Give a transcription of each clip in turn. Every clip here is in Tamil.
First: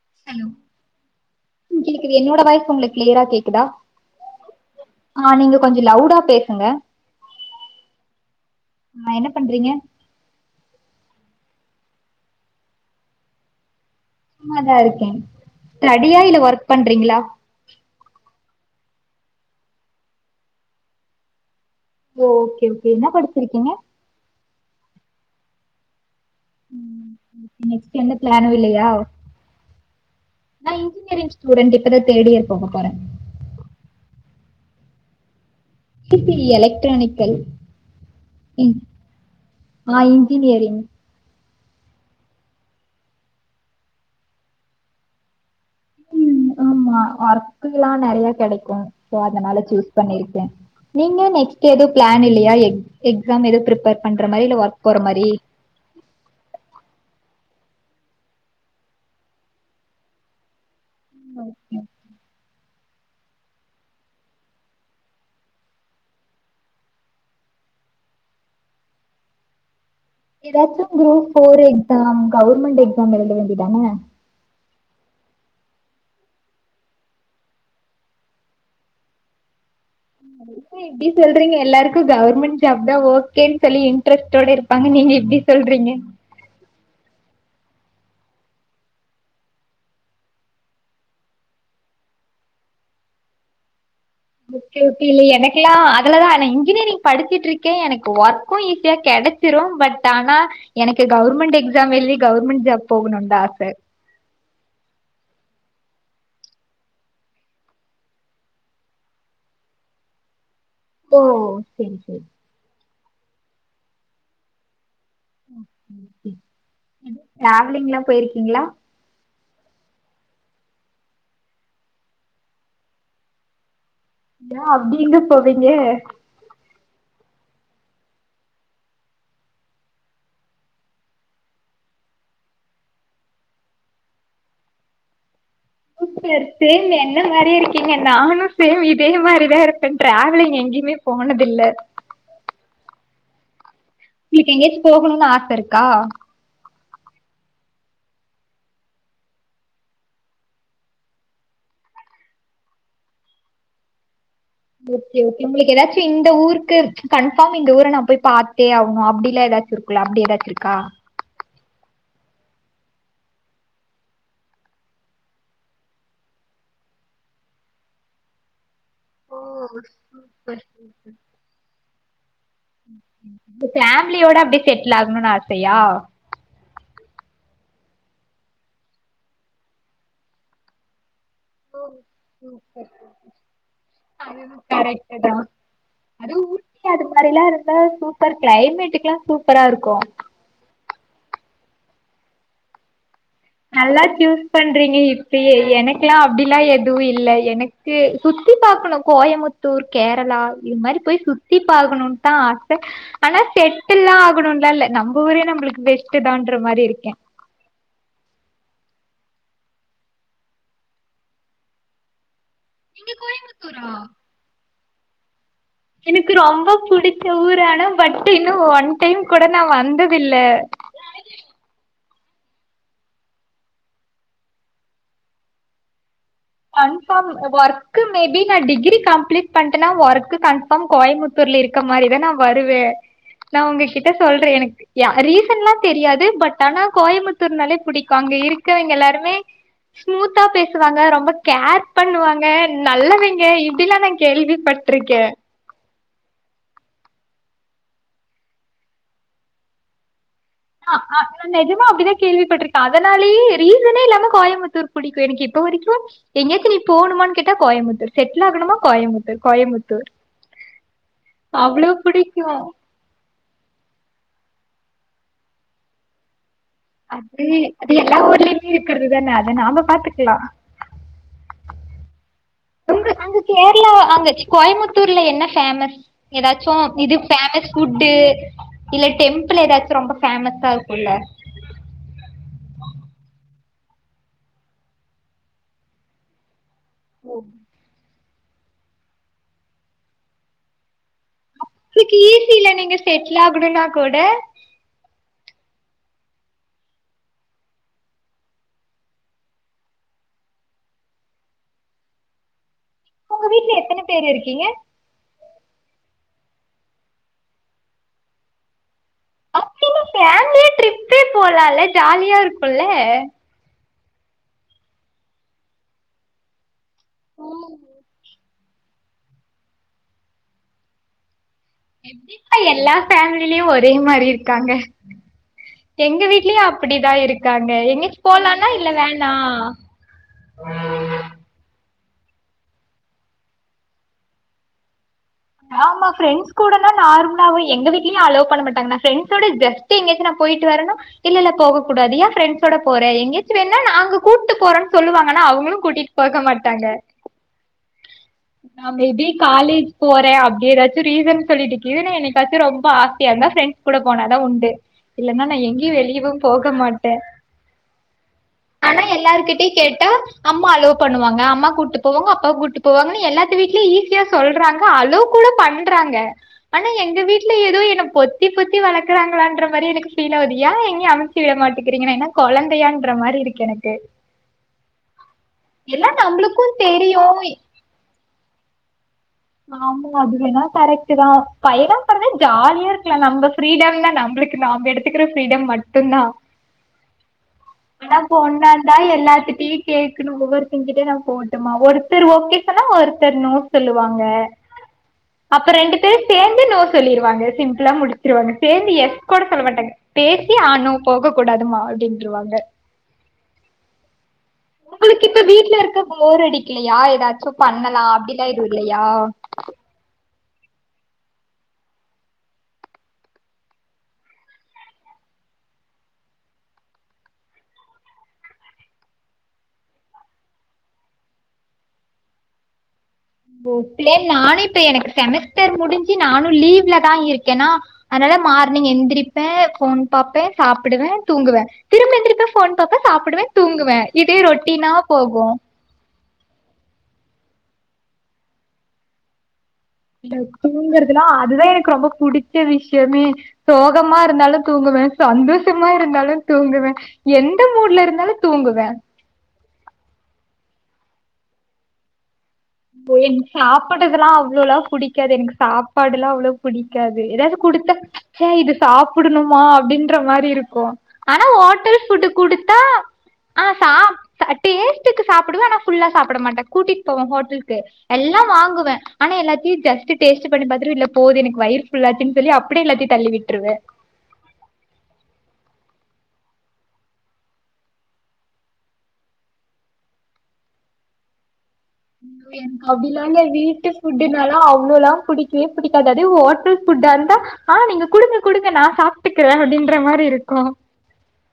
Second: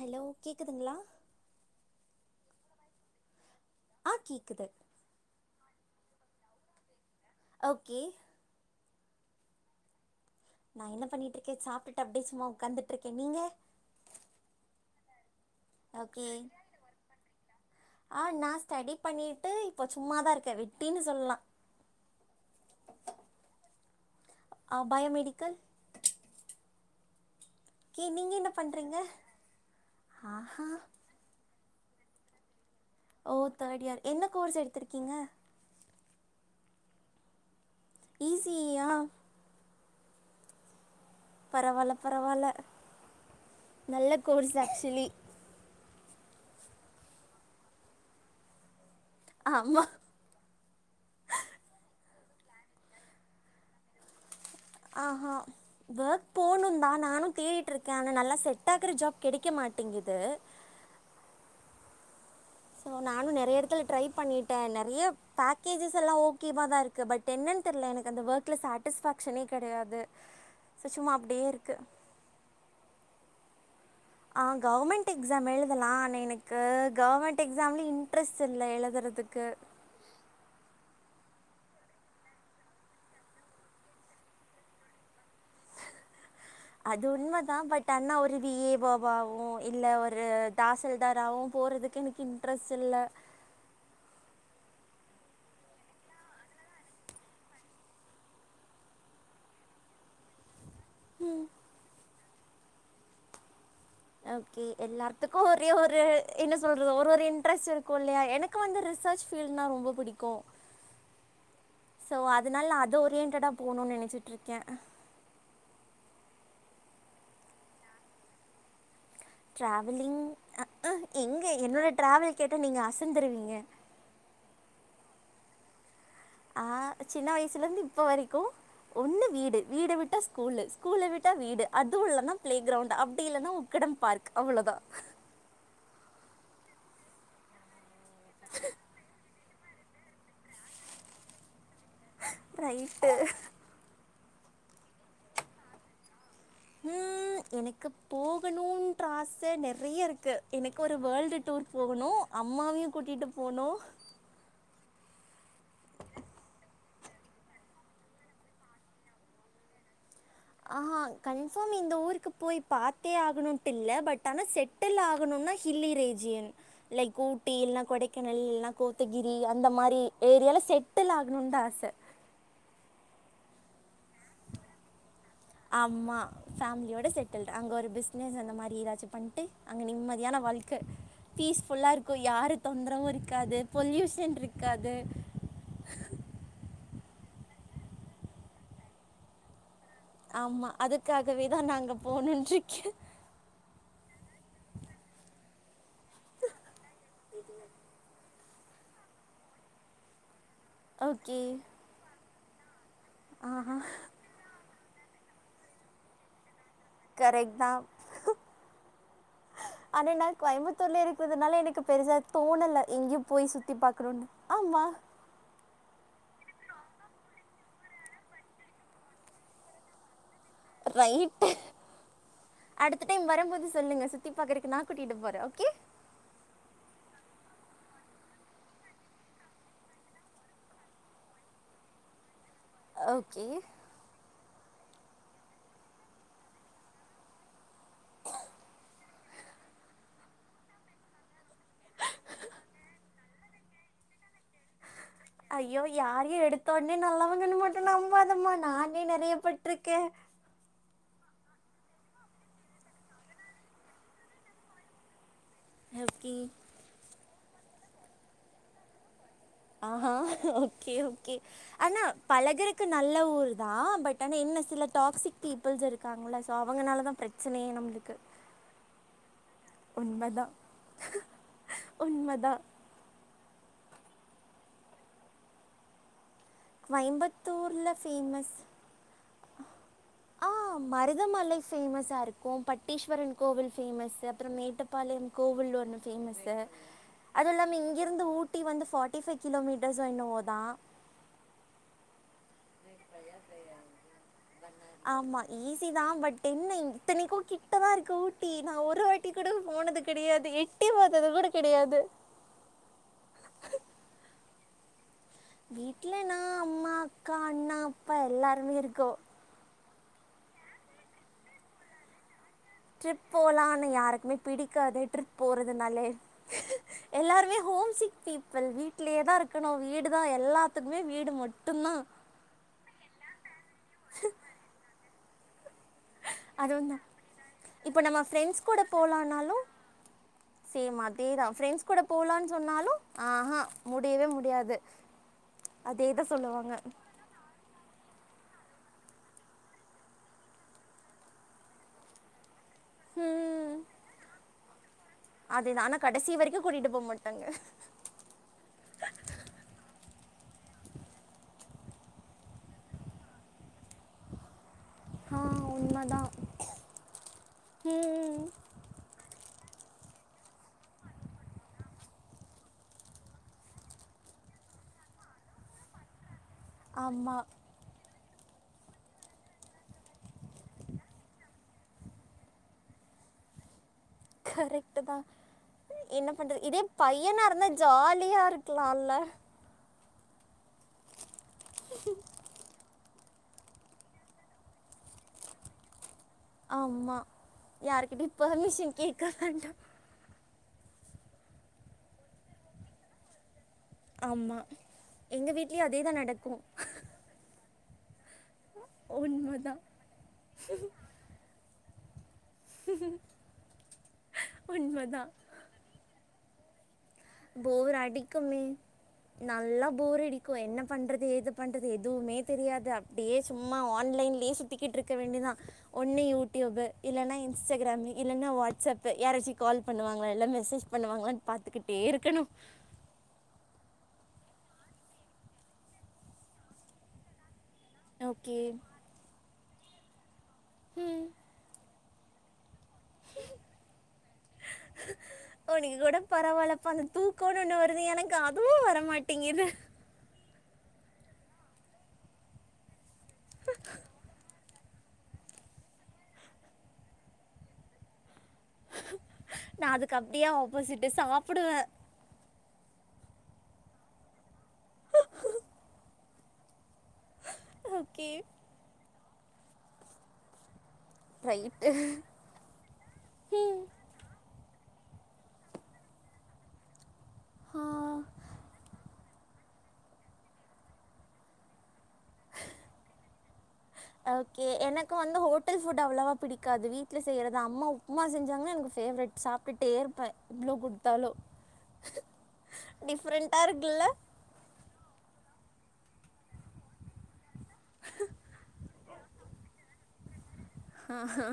ஹலோ கேக்குதுங்ளா ம் கேக்குது என்னோட வாய்ஸ் உங்களுக்கு க்ளியரா கேக்குதா ஆ கேக்குது ஆ நீங்க கொஞ்சோ லவுடா பேசுங்க ஓகே ஆ என்ன பண்றீங்க நா என்ன பண்ணிக்ட்டு இருக்கே சாப்ட்டுட்டு அப்புடியே சும்மா உக்காந்துட்டுருக்கே நீங்க சும்மாதா இருக்கே த்ரடியா ஓகே இல்ல ஒர்க் பண்றீங்களா ஆ நா ஸ்டடி பண்ணிட்டு இப்போ சும்மாதா இருக்கே வெட்டின்னு சொல்லா ஓ ஓகே ஓகே என்ன படிச்சிருக்கீங்க ஆ பயோமெடிக்கல் நெக்ஸ்ட் கே எந்த நீங்க பிளானு என்ன இல்லையா பண்றீங்க ஓ ஆஹா ரெண்டு இப்பதா தேர்டு இயர் போக போற ஓ தேர்டு இயர் என்ன கோர்ஸ் எடுத்திருக்கீங்க ட்ரிப்ளி எலக்டரானிக்கல் ஈ சி இ யா ஆ இன்ட்டியரிங் பரவால்ல பரவால்ல நல்ல கோர்ஸ் ஆக்சுவலி ஆ ஒர்க்குல்லா நெறைய கெடைக்கு சோ அதனால ஆமா சூஸ் பண்ணிருக்கே நீங்க நெக்ஸ்ட் ஏது பிளான் இல்லையா எக் எக்ஸாம் ஏதோ ப்ரிப்பர் பண்ற மாரி இல்ல ஒர்க் போற மாரி வொக் போணு தா நானு தேடிட்ருக்கே ஆனா நல்லா செட் ஆகுற ஜாப் கெடைக்க மாட்டேங்குது ம் ஓகே ஸோ நானு நெறைய எடத்துல ட்ரை பண்ணிட்ட நெறைய பேக்கேஜஸ் எல்லா ஓகேவா தா இருக்கு பட் என்னன் தெர்ல எனக்கு அந்த ஒர்க்ல சாட்டிஸ்ஃபேக்ஷனே கெடையாது ஸோ ஏதாச்சும் சும்மா குரூப் அப்டியே ஃபோர் இருக்கு எக்ஸாம் கவுர்மெண்ட் எக்ஸாம் எழுத வேண்டிதான ஆ கவர்மெண்ட் எக்ஸாம் எழுதலா ஆனா எனக்கு கவர்மெண்ட் எக்ஸாம்ல இன்ட்ரெஸ்ட் இல்ல எழுதுறதுக்கு என்ன இப்டி சொல்றீங்க எல்லாருக்கு கவுர்மெண்ட் ஜாப் தா ஓகேன் சொல்லி இன்ட்ரெஸ்டோட இருப் பாங்க நீங்க இப்டி சொல்றீங்க அது உண்மதா பட் அன்னா ஒரு வி ஏ வோ வாவு இல்ல ஒரு தாசல்தாராவு போறதுக்கு எனக் இன்ட்ரெஸ்ட் இல்ல ஓகே ஓகே இல்ல எனக்குல்லா அதுலதா நா இன்ஜினியரிங் படிச்சிட்ருக்கே எனக்கு ஒர்க்கு ஈஸியா கெடச் ச்சிரு பட் ஆனா எனக்கு கவுர்மெண்ட் எக்ஸாம் எழுதி கவுர்மெண்ட் ஜாப் போகணுன் தா ஆச ஓகே எல்லார்த்துக்கு ஒரே ஒரு என்ன சொல்றது ஒரு ஒரு இன்ட்ரெஸ்ட் இருக்கு இல்லையா எனக் கு வந்து ரிசர்ச் ஃபீல்டுனா ரொம்ப புடிக்கு ஓ செரி செரி அதனால அது ஒரியன்டடா போணுன் நெனச்சிட்ருக்கே ஓகே ஓகே ட்ராவலிங்லா போயிருக்கீங்ளா டிராவலிங் எங்க என்னோட டிரவல் கேட்டா நீங்க அசந்தருவீங்க யா அப்டி எங்க போவீங்க ஆ சின்ன வயசுல இருந்து இப்ப வரைக்கு ஒன்னு வீடு வீட விட்டா ஸ்கூல்லு ஸ்கூல விட்டா வீடு அதுவுல்லன்னா பிளே கிரவுண்ட் அப்டி இல்லைனா கிடம் பார்க் அவ்ளோதா [inaudible] சேம் என்ன மாரியே இருக்கீங்க நானு சேம் இதே மாரிதா இருக் டிராவலிங் எங்கிமே போனதில்ல ரைட்டு உங்ளுக் எங்கேச்சு போகணுன் ஆச இருக்கா ம் எனக்கு போகணுன்ற ஆச நெறைய இருக்கு எனக்கு ஒரு வேர்ல்டு டூர் போகணு அம்மாவையு கூட்டிட்டு போனு ஓகே ஓகே உங்குளுக்கு ஏதாச்சு இந்த ஊருக்கு கன்பாஃர்ம் இந்த ஊர நா போய் பார்த்தே ஆகணு அப்டில்லா ஏதாச்சு இருக் இல்ல அப்டி ஏதா ஆஹான் கன்ஃபார்ம் இந்த ஊருக்கு போய் பாத்தே ஆகணுட்டு இல்ல பட் ஆனா செட்டில் ஆகணுனா ஹில்லி ரீஜியன் லைக் ஊட்டி எல்லா கொடைக்காணல் எல்லா கோத்தகிரி ஓ அந்த மாரி ஏரியால சூப்பர் செட்டில் ஆகணுனு தா ஆச ஃபேமிலியோட அப்டியே செட்டில் ஆகணுனு ஆசையா ஆமா ஃபேமிலியோட செட்டில்ட் அங்கே ஒரு பிஸ்னஸ் அந்த மாரி எதாச்சு பண்ணிட்டு அங்கே நிம்மதியான வாழ்க்க பீஸ்ஃபுல்லா இருக்கு யாரு தொந்தரவு இருக்காது பொல்யூஷன் அதுவு இருக்காது கரெக்ட்டு தா அதுவு ஊட்டி அது மாதிரில்லா இருந்தா சூப்பர் கிளைமேட்டுக்ல்லா சூப்பரா இருக்கு ஆமா அதுக்காகவே தா நா அங்க போனுன்று இருக்கே நல்லா சூஸ் பண்றீங்க இப்பயே எனக்ல்லா அப்படிலா எதுவு இல்ல எனக் சுத்தி பாக்கணு கோயமுத்தூர் கேரளா இது மாரி போய் ஓகே சுத்தி பாக்கணு தா ஆச ஆனா ஆஹா செட்டில்லா ஆகணுன்லா இல்ல நம்ம ஊரே நம்மளுக்கு பெஸ்ட் தான்ற மாரி இருக்கே கரெக்ட் தா ஆனா நா கோயம்புத்தூர்ல இருக்கிறதுதுனால எனக்கு பெருசா தோணல நீங்க எங்கேயு போய் சுத்தி கோயம்புத்தூரா பாக்கணுன்னு ஆமா எனக்கு ரொம்ப பிடிச்ச ஊரு ஆனா பட் இன்னு ஒன் டைம் கூட நா வந்ததில்ல ரைட்டு அடுத்த டைம் வரும்போது சொல்லுங்க சுத்தி பாக்குறக்கு நான் கூட்டிட்டு போறே ஓகே கன்ஃபார்ம் ஒர்க்கு மேபி நா டிகிரி கம்ப்ளீட் பண்ட்டேனா ஒர்க்கு கன் ஃபாம் கோயமுத்தூர்ல இருக்க மாரிதா நா வருவே ஓகே நா உங்ககிட்ட சொல்றே எனக்கு யா ரீசன்ல்லா தெரியாது பட் ஆனா கோயம்புத்தூர்னாலே பிடிக்கு அங்க இருக்கவங்க எல்லாருமே ஸ்மூத்தா பேசுவாங்க ரொம்ப கேர் பண்ணுவாங்க நல்லவிங்க இப்படிலா நா கேள்விப்பட்டுருக்கே ஐயோ யாரையு எடுத்த உடனே நல்லவங்கன்னு மட்டு நம்பாதம்மா நானே நிறைய பட்ருக்கே ஆஹ் ஆஹ் நஜமா அப்டிதா கேள்விப்பட்டிருக்கே அதனாலயே ரீசனே இல்லாம கோயமுத்தூர் பிடிக்கு எனக்கு இப்ப வரைக்கு ஓகே எங்கயாச்சும் நீ போணுமானு கேட்டா கோயம்புத்தூர் செட்டில் ஆகணுமா கோயமுத்தூர் ஆஹா ஓகே ஓகே அவ்வளவு ஆனா பிடிக்கும் பழகர நல்ல ஊர் தா பட் ஆனா என்ன சில டாக்சிக் பீபுள்ஸ் இருக்காங்கள சோ அவங்கனாலதா அது பிரச்சனையே அது நம்மளுக்கு எல்லா ஊர்லயுமே இருக்கிறது தான அத நாம பாத்துக்கலா உண்மதா உண்மதா உங்க அங்க கேரளா அங்க கோயமுத்தூர்ல என்ன ஃபேமஸ் எதாச்சு இது ஃபேமஸ் கோயம்புத்தூர்ல ஃபுட்டு ஃபேமஸ் இல்ல டெம்பிள் எதாச்சு ரொம்ப ஃபேமஸா இருக்குல்ல இந்த மலை ஃபேமஸ்ஸா இருக்கு பட்டீஸ்வரன் கோவில் ஃபேமஸு அப்புறோ மேட்டப்பாளையம் கோவில் ஒன்னு ஃபேமஸு அது இல்லாம இங்கிருந்து ஊட்டி வந்து ஃபார்ட்டி பைய் கிலோமீட்டர்ஸோ என்னவோ தா சிசில நீங்க செட்டில் ஆகணுன்னா கூட ஆமா ஈஸி தா பட் என்ன இத்தனைக்கு கிட்டதா இருக்கு ஊட்டி நா ஒருவா எட்டி கூட போனது கிடையாது எட்டி பாத்தது கூட கிடையாது உங்க வீட்டுல எத்தன பேரு இருக்கீங்க வீட்ல நா அம்மா அக்கா அண்ணா அப்பா எல்லாருமே இருக்கோ அப்டினா ஃபேமிலியா ட்ரிப்பே போலால ஜாலியாருக் ட்ரிப் போலா ஆன்னா யாருக்குமே பிடிக்காது ட்ரிப் போறதுனாலே எல்லாருமே ஹோம் சிக் பீப் பிள் வீட்லயே தா இருக்கணு வீடுதா எல்லாத்துக்குமே வீடு மட்டு தா ஏப்பா எல்லா ஃபேமிலிலயு ஒரே மாரி இருக்காங்க எங்க வீட்டு லயு அது வந்து அப்டிதா இருக்காங்க இப்போ எங்கயாச்சு நம்ம ஃப்ரெண்ட்ஸ் போலானா கூட இல்ல வேணா போகலான்னாலும் சேம் அதேதா ஃப்ரெண்ட்ஸ் கூட போலான்னு சொன்னாலு ஆஹ்ஹா முடியவே முடியாது ஆமா அதே தான் ஃப்ரெண்ட்ஸ் சொல்லுவாங்க கூடனா நார்மல் ஸாவு எங்க வீட்லயு அலவ் பண்ணமாட்டாங்க நா ஃப்ரெண்ஸோட ஜஸ்ட் எங்கயாச்சு நா போய்ட்டு வரேனா இல்லல்ல போக கூடாது ஏ ஃப்ரெண்ட்ஸோட போறே எங்யாச்சு ஹம், வேணா நாங்க கூட்டு போறோன் சொல்லுவாங்க ஆனா அவுங்களு அதேதான் ஆனால் கூட்டிட் கடைசி போக வரைக்கும் மாட்டாங்க கூட்டிகிட்டு போக மாட்டாங்க அ மேபி காலேஜ் போறே அப்டி ஏதாச்சு ரீசன் சொல்லிட்டுக்கீதுன்னு என்னைக்காச்சு ரொம்ப ஆசையா இருந்தா ஃப்ரெண்ட்ஸ் கூட போனாதா உண்டு ஆ இல்லன்னா நா எங்கயு வெளியவு போக மாட்டே ஆ ஆனா எல்லாருகிட்டயு கேட்டா அம்மா அலோவ் பண்ணுவாங்க அம்மா கூட்டு போவாங்க அப்பா கூட்டு போவாங்கனு எல்லாத்து வீட்லியு ஈஸியா சொல்றாங் க அலோவ் கூட பண்றாங்க ஆனா எங்க ஆமாம் வீட்ல ஏதோ என்ன பொத் பொத்தி பொத்தி வளக்குராங்களான்ற மாரி எனக்கு ஃபீல் ஆவுது ஏ எங்கயு அனுப்பி விட மாட்டேக்குறீங்க நா என்ன கொழந்தையான்ற மாரி இருக் கு எனக்கு கரெக்ட்டுதா எல்லா என்ன பண்றது நம்மளுக்கும் இதே தெரியும். பையனா இருந்தா ஜாலியா இருக்லால்ல ஆமாங்க அதுவேனா கரெக்ட்டு தா பையனா பொறந்தா ஜாலியா இருக்லா நம்ப ஃப்ரீடம் தா நம்ப்ளுக்கு நாம்ப எடுத்துக்குற ஃப்ரீடம் மட்டு தா ஆமா ஆனா யார்கிட்டயும் பொண்ணா இருந்தா பெர்மிஷன் கேட்க எல்லார்க்கிட்டியு வேண்டாம் கேக்குணு ஒவ்வொருத் தங்கிட்டயு நா போட்டுமா ஒருத்தர் ஒகே சொன்னா ஒருத்தரு நோ சொல் வாங்க ஆமா எங்க அப்ற வீட்லயும் ரெண்டு அதே பேரு தான் நடக்கும் சேந்து நோ சொல்லிருவாங்க சிம் பிள்ளா முடிச்ருவாங்க சேந்து எஸ் கூட சொல்ல உண்மைதான் மாட்டாங்க பேசி ஆனு போக கூடாதுமா அப்டின்றுவாங்க ஒங்களுக்கு உண்மைதான் இப்ப வீட்ல இருக்க போர் அடிக்கிலயா ஏதாச்சு போர் பண்ணலா அப்டில்லா அடிக்குமே எது இல்லையா நல்லா போர் அடிக்கு என்ன பண்றது ஏது பண்றது எதுவுமே தெரியாது அப்டியே சும்மா ஆன்லைன்லேயே சுத் திக்கிட் இருக்க வேண்டியதா ஒன்னு யூடியூப்பூ இல்லன்னா இன்ஸ்டாகிராம்மு இல்லன்னா வாட்ஸ்அப்பு யாராச்சு கால் பண்ணுவாங்கள இல்ல மெசேஜ் பண்ணுவாங்ளான்னு பாத்துக்கிட்டே இருக்கணு ஓ ஃபிளே நானு இப்ப எனக்கு செமஸ்டர் முடிஞ்சு நானு லீவ்ல தா இருக்கேன்னா அதனால ஓகே மார்னிங் எந்திரிப்பே ஃபோன் பாப்பே சாப்புடுவே ம் தூங்குவே திரும்ப எந்திரிப்பே ஃபோன் பாப்பே சாப்புடுவே தூங்குவே இதே ரொட்டினா போகு ஒனக்கு கூட பரவால்லப்பா அந்த தூக்கோனு ஒன்னு வருது எனக்கு அதுவு வரமாட்டிங்குது இந்த தூங்குறதுலா அதுதா எனக்கு ரொம்ப புடிச்ச விஷ்யமே சோகமா இருந்தாலு தூங்குவே சந்தோஷமா இருந்தாலு தூங்குவே எந்த மூட்ல இருந்தாலு தூங்குவே நா அதுக்கு அப்டியே ஆப்போசிட்டு சாப்டுவே ஓ எனக்கு சாப்டறதுல்லா அவ்ளோல்லா புடிக்காது எனுக் சாப்பாடுலா அவ்ளோ புடிக்காது எதாயாச்சு குடுத்தா ஓகே சே இது சாப்புடணுமா அப்டின்ற மாரி இருக்கு ஆனா ரைட்டு ஓட்டல் ஃபுட்டு குடுத்தா ஆ ம் சாப் டேஸ்டுக்கு சாப்புடுவே ஆனா ஃபுல்லா சாப்புட மாட்டே கூட்டிட் போவே ஹோட்லுக் கு எல்லா வாங்குவே ஆனா எல்லாத்தையு ஜஸ்ட்டு டேஸ்ட்டு பண்ணி பாத்துட்டு இல்ல போது எனக்கு வயிர்ஃபுல்லாச்சுன் சொல்லி அப்டியே எல்லாத்தையு தள்ளி விட்டுருவே ஓகே எனக்கு வந்து ஹோட்டல் ஃபுட் அவ்ளோவா புடிக்காது வீட்ல செய்யறதா அம்மா அம்மா செஞ்சாங்கன்னா எனக்கு ஃபேவரெட் சாப்ட்டுட்டே இருப்பே எவ்ளோ குடுத்தாலு ஐயோ என்க்கு அப்டிலா இல்ல வீட்டு ஃபுட்டுனால அவ்ளோலா புடிக் கவே புடிக்காது அதுவே ஓட்டல் ஃபுட்டாருந்தா ஆ நீங்க குடுங்க குடுங்க நா சாப்ட்டுக்குறே அப்டின்ற மாரி இருக்கு ஆஹா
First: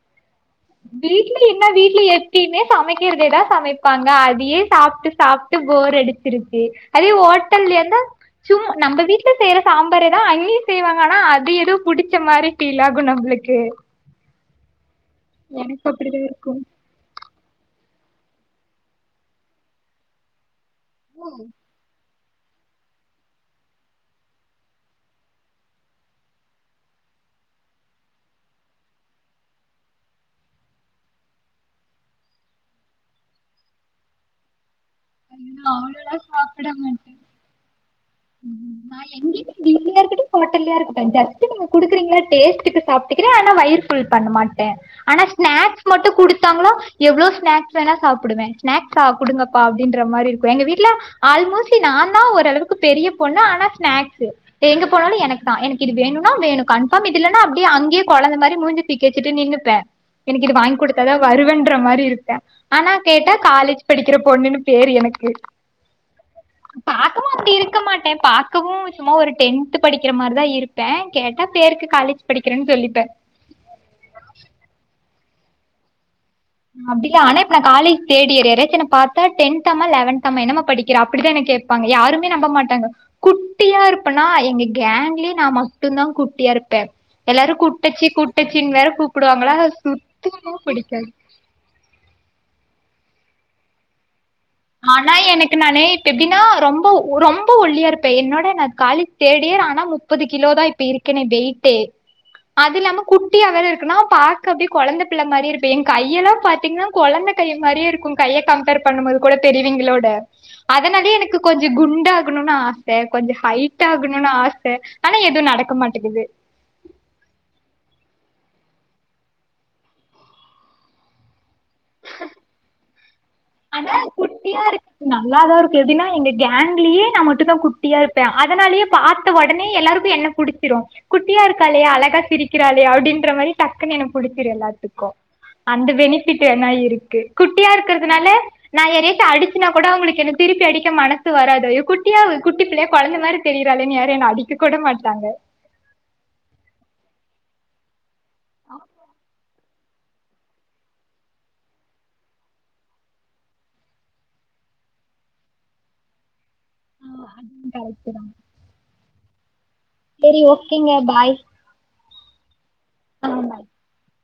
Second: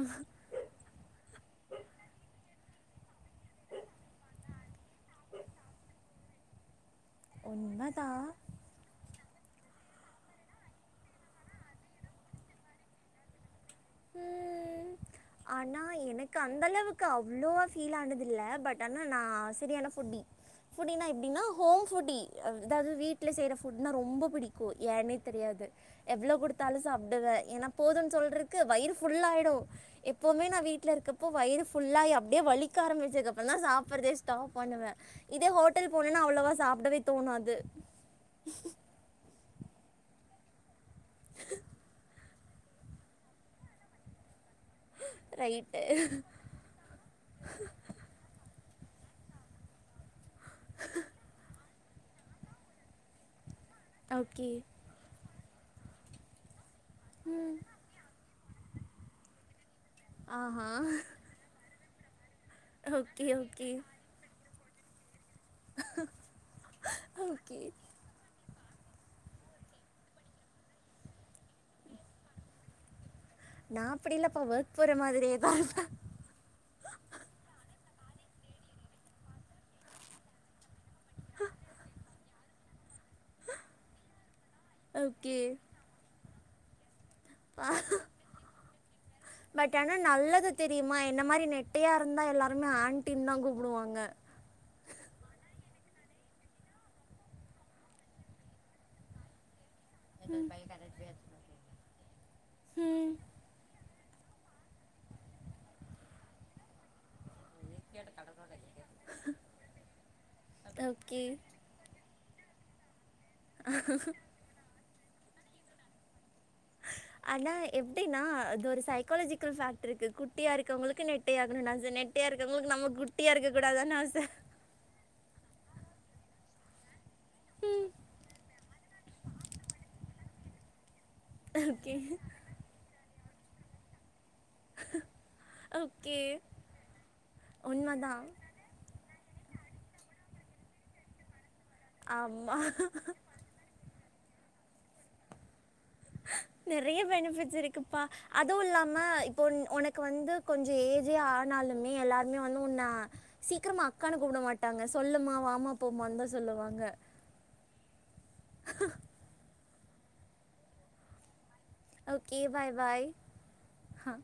வீட்ல என்ன வீட்ல எப்பிமே சமைக்கிறதேதான் சமைப்பாங்க அதையே சாப்ட்டு சாப்ட்டு போர் அடிச்சிருச்சி அதே ஓட்டல்ல இருந்த உண்மைதான் சும் நம்ம வீட்ல செய்ற சாம்பாரேதான் அங்கெயும் செய்வாங்க ஆனா அது எதோபுடிச்ச மாதிரி பீலாகு நம்பளுக்கு ம் ஆனா அப்டிதா எனக்கு இருக்கு அந்த அளவுக்கு அவ்ளோ ஃபீலானது இல்ல பட் ஆனா நா சரியான ஃபுட்டி ஃபுட்டின எப்டினா ஹோம் ஃபுட்டி அதாவது வீட்ல செய்ற ஃபுட்னா ரொம்போ புடிக்கு ஏன்னே தெரியாது எவ்ளோ குடுத்தாலு சாப்டுவே ஏன்னா போதும் சொல்றக்கு வயிறு ஃபுல்லாயிடு எப்பவுமே நா வீட்ல இருக்கப்போ வயிறு ஃபுல்லாயி அப்டியே வலிக்க ஆரம்பிச்சதுக்கப்புற தா சாப்ட்றதே ஸ்டாப் பண்ணுவே இதே நா ஹோட்டல் அவ்ளோலா போனுன்னா அவ்ளோவா சாப்ட சாப்டவே தோணாது நா எங்கயு வீட்லயா இருக்கட்டு ஹோட்டல்யா இருக்கட்டு ஜஸ்ட் நீங்க குடுக்குறீங்கள டேஸ்ட்டுக்கு சாப்ட்டுக்றே ஆனா வயிறு ஃபுல் பண்ண மாட்டே ஆனா ரைட்டு. ஸ்நாக்ஸ் மட்டு குடுத் தாங்கனா எவ்ளோ ஸ்நாக்ஸ் வேணா சாப்டுவே ஸ்நாக்ஸ் சாப்டுங்கப்பா அப்டின்ற மாரி இருக்கு எங்க வீட்ல ஆல்மோஸ்ட்லி நான்தா ஓரளவுக் கு பெரிய பொண்ணு ஆனா ஸ்நாக்ஸ் ஓகே. எங்க போனாலு எனக்கு தா எனக்கு இது வேணுனா வேணு கண் ஃப்பாம் இதுலன்ன ம். அப்டியே அங்கேயே கொழந்த மாரி மூஞ்ச தூக்கி வச்சிட்டு நின்னுப்பே எனக்கு இது ஆஹா. வாங்கி குடுத்தாதா வருவேன்ற மாரி இருப்பே ஆனா ஓகே, கேட்டா ஓகே. காலேஜ் படிக்கிற பொண்ணுன்னு பேரு எனக்கு ஓகே மாட்டே பாக்கவு சும்மா ஒரு டென்த் படிக்கிற மாரிதா இருப்பே கேட்டா பேருக்கு காலேஜ் படிக்கிறேன்னு சொல்லிப்பே நா அப்டி இல்லப்பா ஒர்க் போற மாரியேதா இருப்பே அப்டில்ல ஆனாப்ப நா காலேஜ் தேர்ட் இயர் யாராச்சுன பாத்தா டென்த் தாமா லெவன்த் தாமா என்னமா படிக் கிற அப்டித்தா என்ன கேப்பாங்க யாருமே நம்ப மாட்டாங்க குட்டியா இருப்பேனா எங்க கேங்கிலே ஓகே நா ம ட்டுந்தா குட்டியா இருப்பே எல்லாரு கூட்டச்சி கூட்டச்சின் வேற கூப்புடுவாங்களா சுத்தமா புடிக்காது இது மாரி நெ ட்டைய இருந்தா எல்லாருமே ஆன்ட்டின் தா கூப்டுவாங்க ஆனா எனக்கு நானே இப்ப எப்டி னா ரொம்ப ரொம்ப ஒல்லியா இருப்பே என்னோட நா காலேஜ் தேட் இயர் ஆனா முப்பது கிலோ தா இப்டி இருக்கனே வெயிட்டே அது இல்லாம ம் குட்டியா வேற இருக்கேனா பா க்க அப்டியே கொழந்த பிள்ள மாரியே இருப்பே எ கையெல்லா பாத்தீங்கன்னா கொழந்த கை மாரியே இருக்கு கைய கம்பேர் பண்ணும்போது கூட பெரியவிங்களோட அதனாலயே ஓகே எனக்கு கொஞ்சோ குண்டாகணுன்னு ஆ ச கொஞ்சோ ஹைட் ஆகணுன்னு ஆச ஆனா எதுவு நடக்க மாட்டேங்கிது ஆனா எப்டின்னா அது ஒரு சைக்காலஜிக்கல் ஃபேக்ட்ரு இருக்கு குட்டியா இருக்கவங்களுக்கு நெட் ட்டையாகணுனு ஆச நெட்டையா இருக்கவங்களுக்கு நம்ம குட்டியா இருக்க ஆனா குட்டியா இருக்கு நல்லாதா இருக்கு எப்டினா எங்க கேங்க்லியே நா மட்டுந்தா ம் குட்டியா இருப்பே அதனாலயே பாத்த ஒடனே எல்லாருக்கு என்ன புடிச்சிரு குட்டியா இருக்காலே ஓகே அழகா சிரிக்கறாளே அப்டின்ற மாரி டக்குன்னு என புடிச்சிரு எல்லாத்துக்கோ அந்த ஓகே பெனிஃபிட் வேன்னா இருக்கு குட்டியா இருக்கிறதுனால உண்மைதான் நா ஏதேச்ச அடிச்சுனா கூட அவங்களுக்கு என்ன திருப்பி அடிக்க மனசு வராது குட்டியா குட்டி பிள்ளையா ஆமாம் கெழந்த மாரி தெரிறாலேன்னு யாரு என்ன அடிக்க கூட மாட்டாங்க நெறைய பெனிஃபிட்ஸ் இருக்குப்பா அதுவு இல்லாம இப்போ உன் உனக் கு வந்து கொஞ்சோ ஏஜே ஆனாலுமே எல்லாருமே வந்து உன்ன சீக்கிரமா அக்கானு கூப்ட மாட்டாங்க சொல்லுமா வாமா போமாந்தா சொல்லுவாங்க அ அதுவு கரெக்ட்டு தா செரி ஓகேங்க பாய் ஓகே பாய் பாய் ஆ